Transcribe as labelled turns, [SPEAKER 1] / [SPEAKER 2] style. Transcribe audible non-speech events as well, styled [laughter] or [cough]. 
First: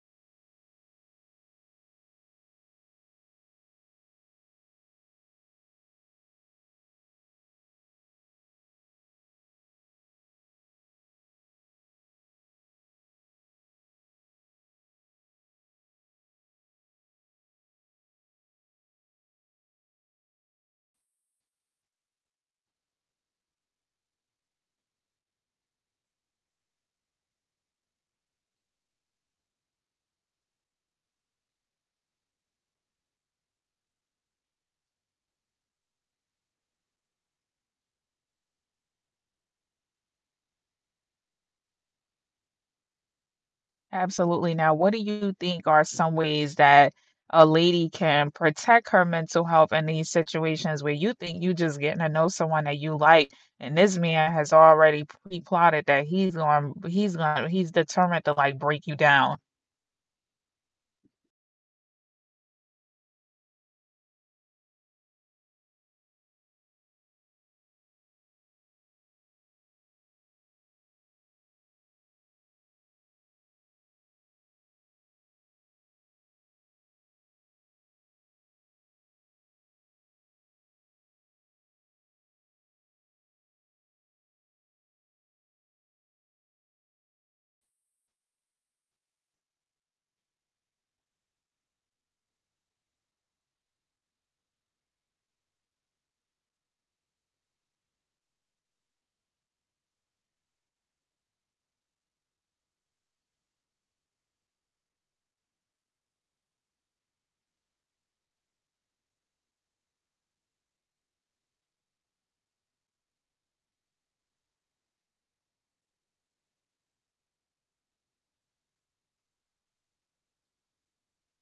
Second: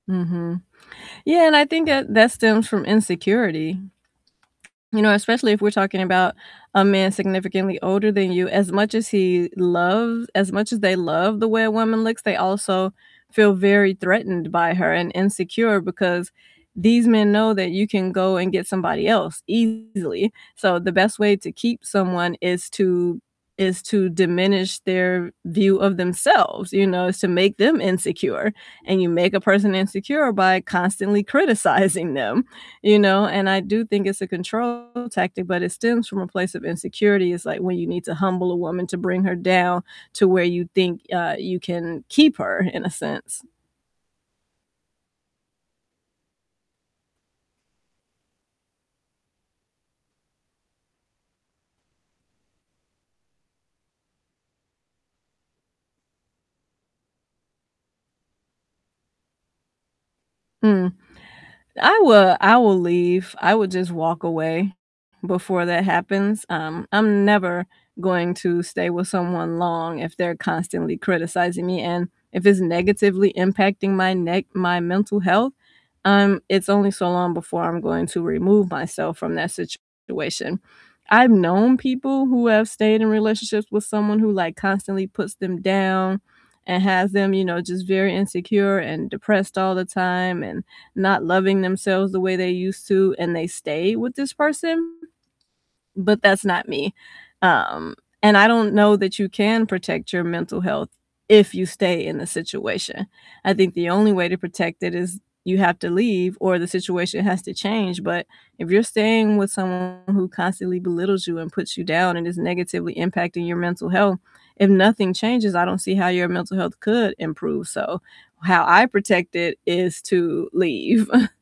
[SPEAKER 1] Mhm, yeah, and I think that, that stems from insecurity. You know, especially if we're talking about a man significantly older than you, as much as he loves as much as they love the way a woman looks, they also feel very threatened by her and insecure because these men know that you can go and get somebody else easily, so the best way to keep someone is to is to diminish their view of themselves, you know, is to make them insecure, and you make a person insecure by constantly criticizing them, you know, and I do think it's a control tactic, but it stems from a place of insecurity, it's like when you need to humble a woman to bring her down to where you think, uh, you can keep her, in a sense.
[SPEAKER 2] Absolutely, now, what do you think are some ways that a lady can protect her mental health in these situations where you think you just getting to know someone that you like, and this man has already pre-plotted that he's going he's going he's determined to, like, break you down?
[SPEAKER 1] Mm, I would I will leave, I would just walk away before that happens, um, I'm never going to stay with someone long if they're constantly criticizing me and if it's negatively impacting my ne my mental health, um, it's only so long before I'm going to remove myself from that situation. I've known people who have stayed in relationships with someone who, like, constantly puts them down and has them, you know, just very insecure and depressed all the time and not loving themselves the way they used to, and they stay with this person, but that's not me, um, and I don't know that you can protect your mental health if you stay in the situation, I think the only way to protect it is you have to leave or the situation has to change, but if you're staying with someone who constantly belittles you and puts you down and is negatively impacting your mental health, if nothing changes, I don't see how your mental health could improve, so how I protect it is to leave. [chuckles]